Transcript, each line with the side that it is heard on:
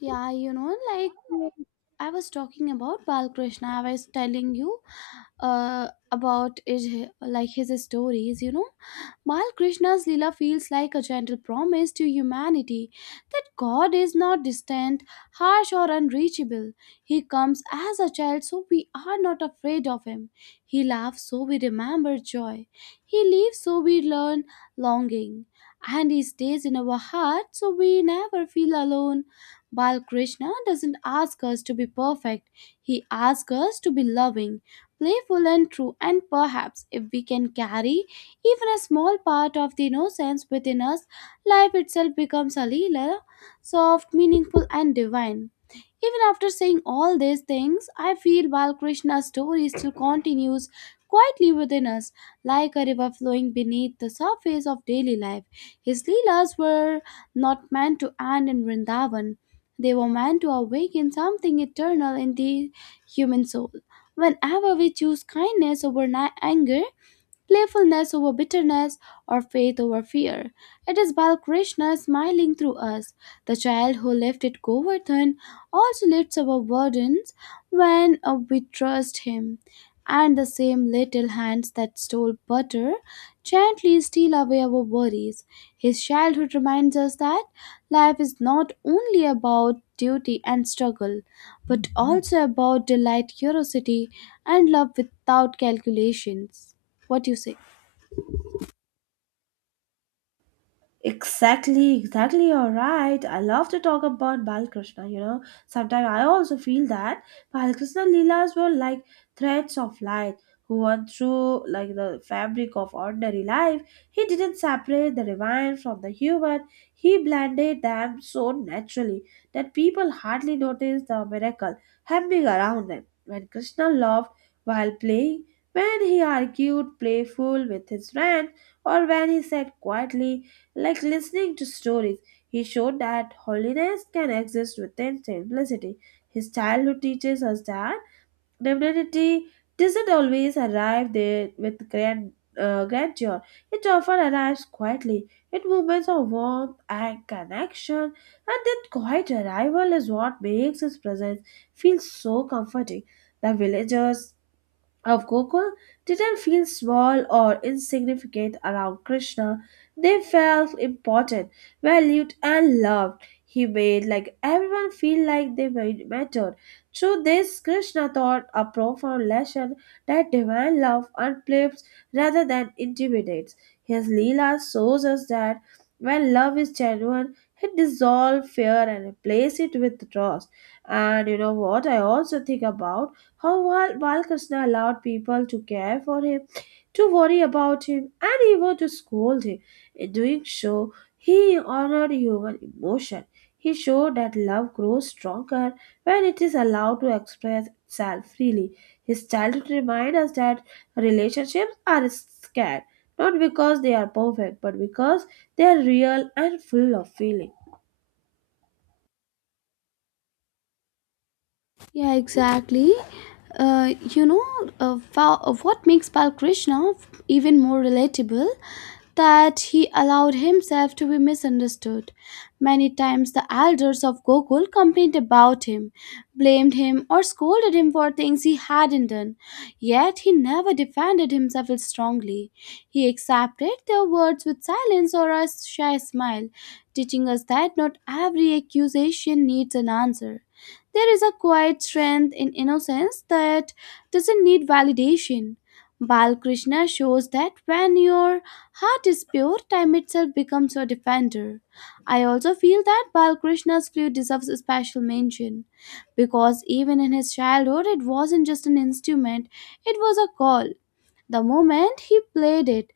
left: Yeah, you know, like um,
right: Unlike.
left: I was talking about Balkrishna. I was telling you about it, like his stories. You know, Balkrishna's Leela feels like a gentle promise to humanity that God is not distant, harsh, or unreachable. He comes as a child, so we are not afraid of him. He laughs, so we remember joy. He leaves, so we learn longing. And he stays in our heart, so we never feel alone. Balkrishna doesn't ask us to be perfect, he asks us to be loving, playful, and true. And perhaps if we can carry even a small part of the innocence within us, life itself becomes a lila, soft, meaningful, and divine. Even after saying all these things, I feel Balkrishna's story still continues quietly within us, like a river flowing beneath the surface of daily life. His Leelas were not meant to end in Vrindavan. They were meant to awaken something eternal in the human soul. Whenever we choose kindness over anger, playfulness over bitterness, or faith over fear. It is Balkrishna smiling through us. The child who lifted Govardhan also lifts our burdens when we trust him. And the same little hands that stole butter gently steal away our worries. His childhood reminds us that life is not only about duty and struggle, but also about delight, curiosity, and love without calculations. What do you say?
right: Exactly, exactly. You're right. I love to talk about Balakrishna. You know, sometimes I also feel that Balakrishna Leelas were like threads of light who went through like the fabric of ordinary life. He didn't separate the divine from the human. He blended them so naturally that people hardly noticed the miracle happening around them. When Krishna loved while playing, when he argued playful with his friend, or when he sat quietly like listening to stories. He showed that holiness can exist within simplicity. His childhood teaches us that divinity doesn't always arrive there with grandeur. It often arrives quietly in moments of warmth and connection, and that quiet arrival is what makes his presence feel so comforting. The villagers of Gokul didn't feel small or insignificant around Krishna. They felt important, valued, and loved. He made like everyone feel like they were mattered. Through this, Krishna taught a profound lesson that divine love uplifts rather than intimidates. His Leela shows us that when love is genuine, it dissolves fear and replaces it with trust. And you know what I also think about? How Balkrishna allowed people to care for him, to worry about him, and even to scold him. In doing so, he honored human emotion. He showed that love grows stronger when it is allowed to express itself freely. His childhood reminds us that relationships are scarce, not because they are perfect, but because they are real and full of feeling.
left: Yeah, exactly. Uh, you know, what makes Bal Krishna even more relatable that he allowed himself to be misunderstood. Many times the elders of Gokul complained about him, blamed him, or scolded him for things he hadn't done. Yet he never defended himself strongly. He accepted their words with silence or a shy smile, teaching us that not every accusation needs an answer. There is a quiet strength in innocence that doesn't need validation. Balkrishna shows that when your heart is pure, time itself becomes your defender. I also feel that Balakrishna's flute deserves a special mention, because even in his childhood, it wasn't just an instrument, it was a call. The moment he played it,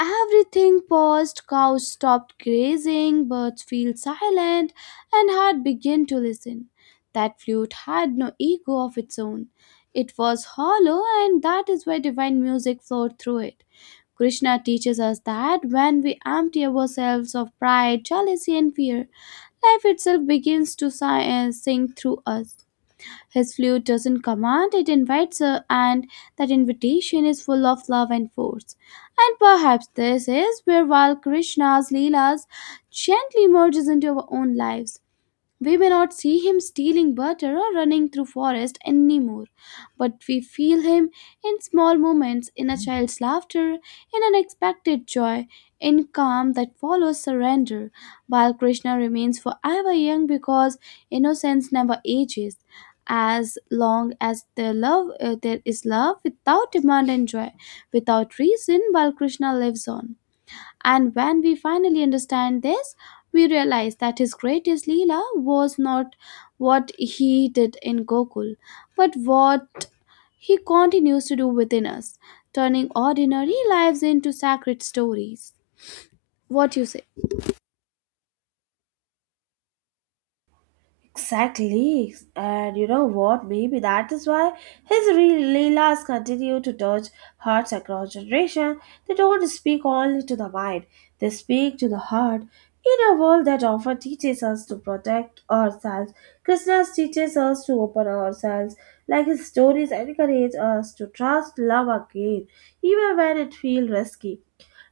left: everything paused, cows stopped grazing, birds fell silent, and heart began to listen. That flute had no ego of its own. It was hollow, and that is why divine music flowed through it. Krishna teaches us that when we empty ourselves of pride, jealousy, and fear, life itself begins to sing through us. His flute doesn't command, it invites us, and that invitation is full of love and force. And perhaps this is where while Krishna's Leelas gently merges into our own lives, we may not see him stealing butter or running through forest anymore, but we feel him in small moments, in a child's laughter, in unexpected joy, in calm that follows surrender. Balkrishna remains forever young because innocence never ages. As long as there there is love without demand and joy, without reason, Balkrishna lives on. And when we finally understand this, we realize that his greatest Leela was not what he did in Gokul, but what he continues to do within us, turning ordinary lives into sacred stories. What you say?
right: Exactly. And you know what? Maybe that is why Leelas continue to touch hearts across generation. They don't speak only to the mind, they speak to the heart. In a world that often teaches us to protect ourselves, Krishna teaches us to open ourselves. Like his stories encourage us to trust love again, even when it feels risky.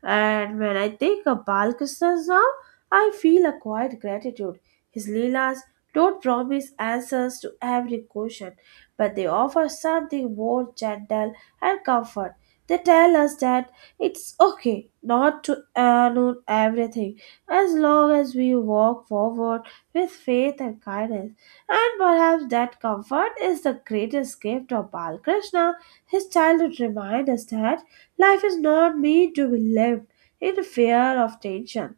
right: And when I think of Balkrishna's now, I feel a quiet gratitude. His Leelas don't promise answers to every question, but they offer something more gentle and comfort. They tell us that it's okay not to know everything as long as we walk forward with faith and kindness. And perhaps that comfort is the greatest gift of Balkrishna. His childhood reminds us that life is not meant to be lived in fear of tension,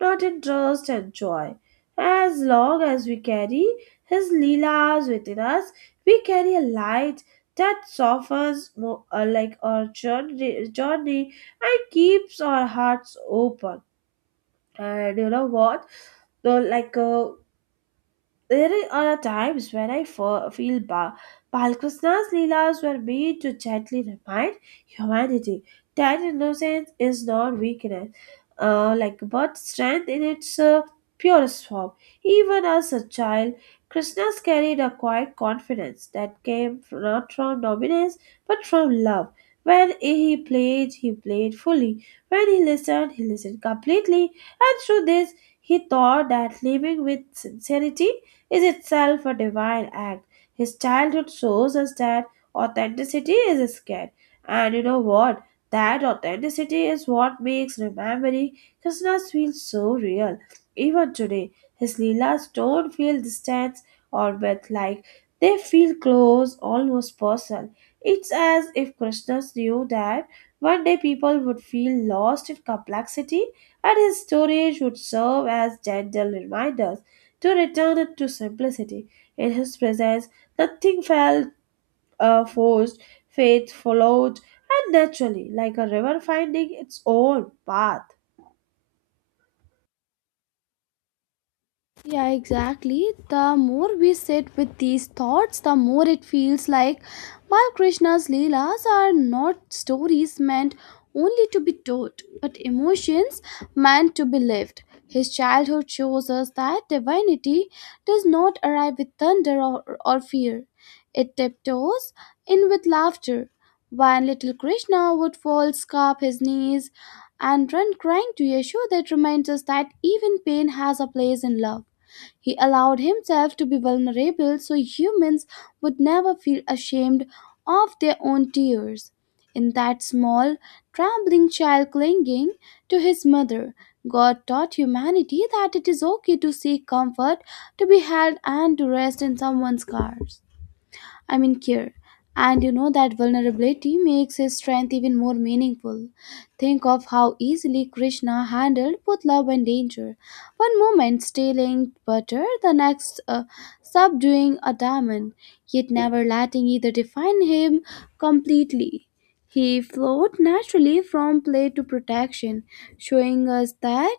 right: not in trust and joy. As long as we carry His Leelas within us, we carry a light that softens like our journey and keeps our hearts open. And you know what? Though, like, uh, there are times when I feel Balkrishna's Leelas were made to gently remind humanity that innocence is not weakness, like but strength in its purest form. Even as a child, Krishna's carried a quiet confidence that came not from dominance but from love. When he played fully. When he listened completely. And through this, he taught that living with sincerity is itself a divine act. His childhood shows us that authenticity is scared. And you know what? That authenticity is what makes remembering Krishna's feel so real. Even today, his Leelas don't feel distant or myth like. They feel close, almost personal. It's as if Krishna knew that one day people would feel lost in complexity and his stories would serve as gentle reminders. To return it to simplicity, in his presence, nothing felt forced, faith followed, and naturally, like a river finding its own path.
left: Yeah, exactly. The more we sit with these thoughts, the more it feels like Balkrishna's Leelas are not stories meant only to be told, but emotions meant to be lived. His childhood shows us that divinity does not arrive with thunder or fear, it tiptoes in with laughter. When little Krishna would fall, scarp his knees, and run crying to Yeshua, that reminds us that even pain has a place in love. He allowed himself to be vulnerable so humans would never feel ashamed of their own tears. In that small, trembling child clinging to his mother, God taught humanity that it is okay to seek comfort, to be held, and to rest in someone's arms. I mean, care. And you know that vulnerability makes his strength even more meaningful. Think of how easily Krishna handled both love and danger. One moment stealing butter, the next subduing a diamond, yet never letting either define him completely. He flowed naturally from play to protection, showing us that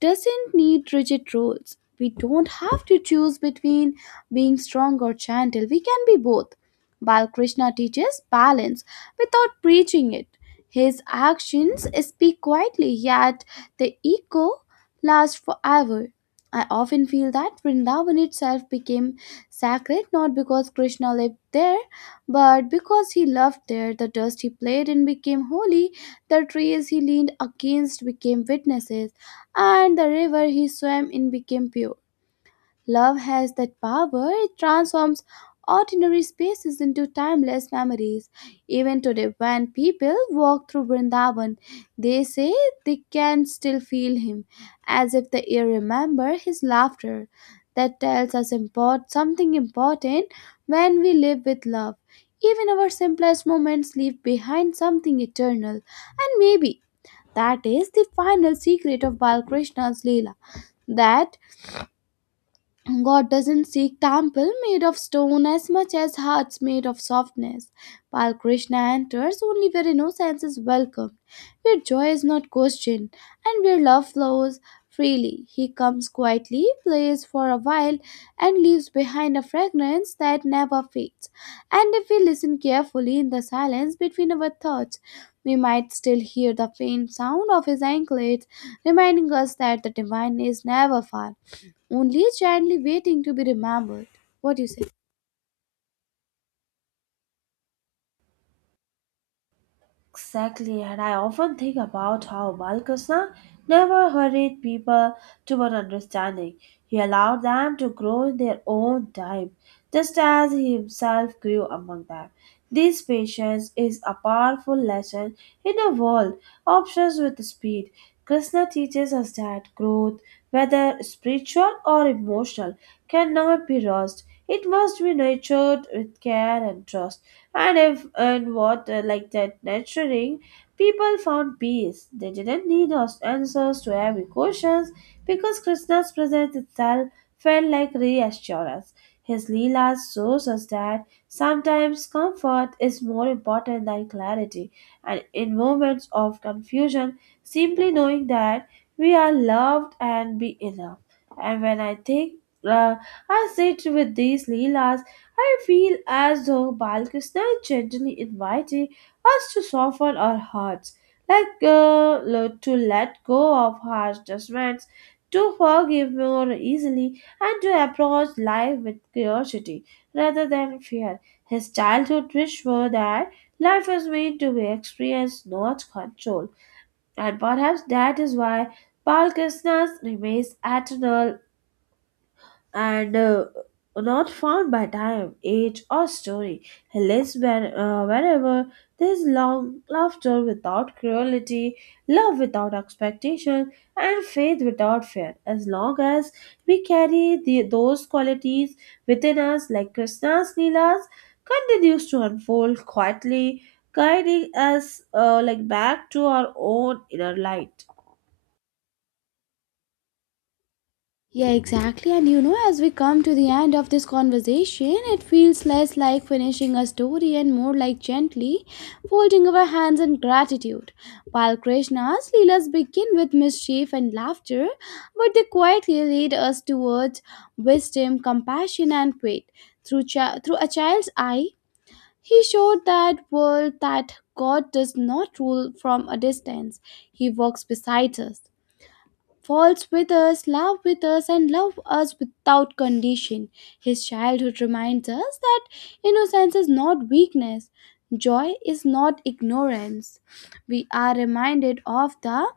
left: doesn't need rigid rules. We don't have to choose between being strong or gentle. We can be both. Balkrishna teaches balance without preaching it. His actions speak quietly, yet the echo lasts forever. I often feel that Vrindavan itself became sacred not because Krishna lived there, but because he loved there. The dust he played in became holy, the trees he leaned against became witnesses, and the river he swam in became pure. Love has that power, it transforms ordinary spaces into timeless memories. Even today, when people walk through Vrindavan, they say they can still feel him, as if the air remember his laughter. That tells us something important when we live with love. Even our simplest moments leave behind something eternal, and maybe that is the final secret of Balkrishna's Leela that God doesn't seek temple made of stone as much as hearts made of softness. While Krishna enters only where innocence is welcomed, where joy is not questioned, and where love flows freely. He comes quietly, plays for a while, and leaves behind a fragrance that never fades. And if we listen carefully in the silence between our thoughts, we might still hear the faint sound of his anklets, reminding us that the divine is never far only gently waiting to be remembered. What do you say?
right: Exactly, and I often think about how Balkrishna never hurried people to an understanding. He allowed them to grow in their own time, just as he himself grew among them. This patience is a powerful lesson in a world obsessed with speed. Krishna teaches us that growth, whether spiritual or emotional, cannot be lost. It must be nurtured with care and trust. And if and what like that nurturing, people found peace. They didn't need us answers to every questions because Krishna's presence itself felt like reassurance. His Leelas shows us that sometimes comfort is more important than clarity, and in moments of confusion, simply knowing that we are loved and be enough. And when I think uh, I sit with these Leelas. I feel as though Balkrishna is gently inviting us to soften our hearts, to let go of harsh judgments, to forgive more easily, and to approach life with curiosity rather than fear. His childhood wish were that life was meant to be experienced, not controlled, and perhaps that is why Balkrishna remains eternal and not found by time, age, or story. He lives wherever there's long laughter without cruelty, love without expectation, and faith without fear. As long as we carry those qualities within us, like Krishna's Leelas, continues to unfold quietly, guiding us like back to our own inner light.
left: Yeah, exactly. And you know, as we come to the end of this conversation, it feels less like finishing a story and more like gently folding our hands in gratitude. While Krishna's Leelas begin with mischief and laughter, but they quietly lead us towards wisdom, compassion, and faith. Through a child's eye, he showed that world that God does not rule from a distance. He walks beside us, falls with us, loves with us, and loves us without condition. His childhood reminds us that innocence is not weakness, joy is not ignorance. We are reminded of the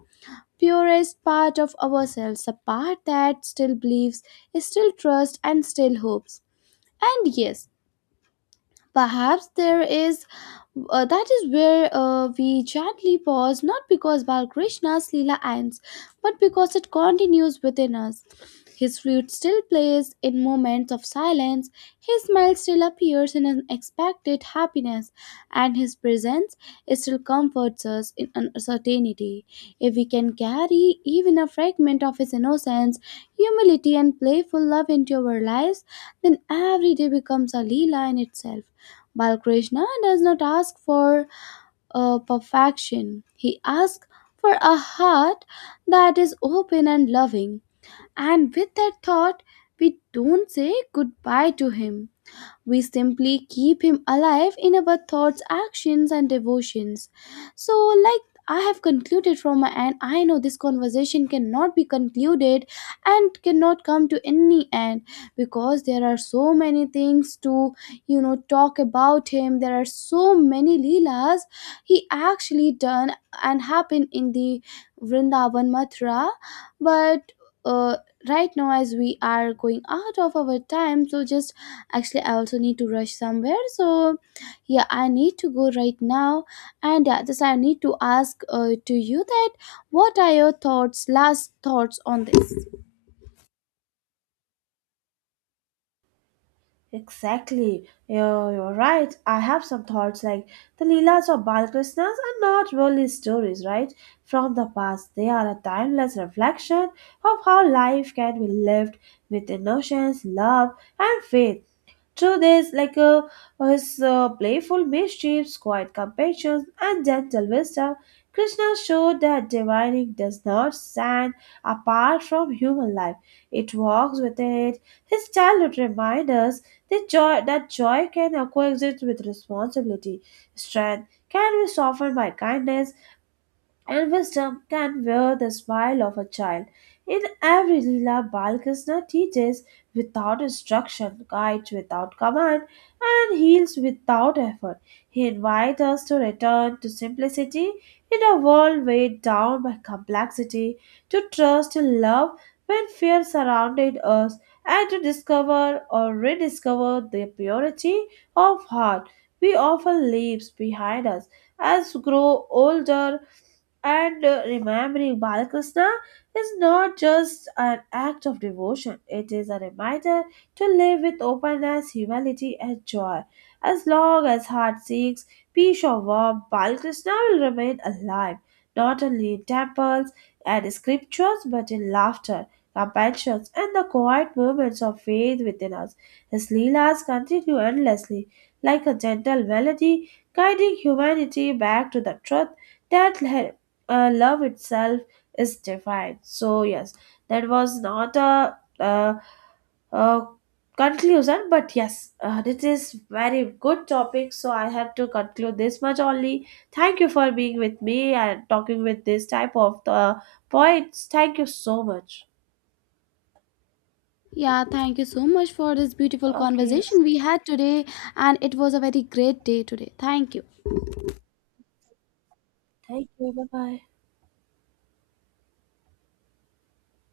left: purest part of ourselves, a part that still believes, still trusts, and still hopes. And yes, perhaps there is that is where we gently pause, not because Balkrishna's Leela ends, but because it continues within us. His flute still plays in moments of silence, his smile still appears in unexpected happiness, and his presence still comforts us in uncertainty. If we can carry even a fragment of his innocence, humility, and playful love into our lives, then every day becomes a Leela in itself. Balkrishna does not ask for perfection. He asks for a heart that is open and loving. And with that thought, we don't say goodbye to him. We simply keep him alive in our thoughts, actions, and devotions. So, like I have concluded from my end, I know this conversation cannot be concluded and cannot come to any end because there are so many things to, you know, talk about him. There are so many Leelas he actually done and happened in the Vrindavan Mathura. But uh, right now, as we are going out of our time, so just actually, I also need to rush somewhere. So, yeah, I need to go right now. And yeah, just I need to ask to you that what are your thoughts, last thoughts on this?
right: Exactly. You're right. I have some thoughts like the Leelas of Balkrishnas are not really stories, right? From the past, they are a timeless reflection of how life can be lived with innocence, love, and faith. Through this, like a his playful mischiefs, quiet compassion, and gentle wisdom. Krishna showed that divining does not stand apart from human life; it walks within it. His childhood reminds us that joy can coexist with responsibility. Strength can be softened by kindness, and wisdom can wear the smile of a child. In every Leela, Balkrishna teaches without instruction, guides without command, and heals without effort. He invites us to return to simplicity in a world weighed down by complexity, to trust in love when fear surrounded us, and to discover or rediscover the purity of heart we often leave behind us as we grow older and remembering Balakrishna is not just an act of devotion, it is a reminder to live with openness, humility, and joy. As long as heart seeks peace or warmth, Balakrishna will remain alive, not only in temples and scriptures, but in laughter, compassion, and the quiet moments of faith within us. His Leelas continue endlessly, like a gentle melody, guiding humanity back to the truth that love itself is divine. So yes, that was not a, uh conclusion, but yes, this is very good topic. So I have to conclude this much only. Thank you for being with me and talking with this type of points. Thank you so much.
left: Yeah, thank you so much for this beautiful
right: Okay,
left: conversation we had today. And it was a very great day today. Thank you.
right: thank you. Bye bye.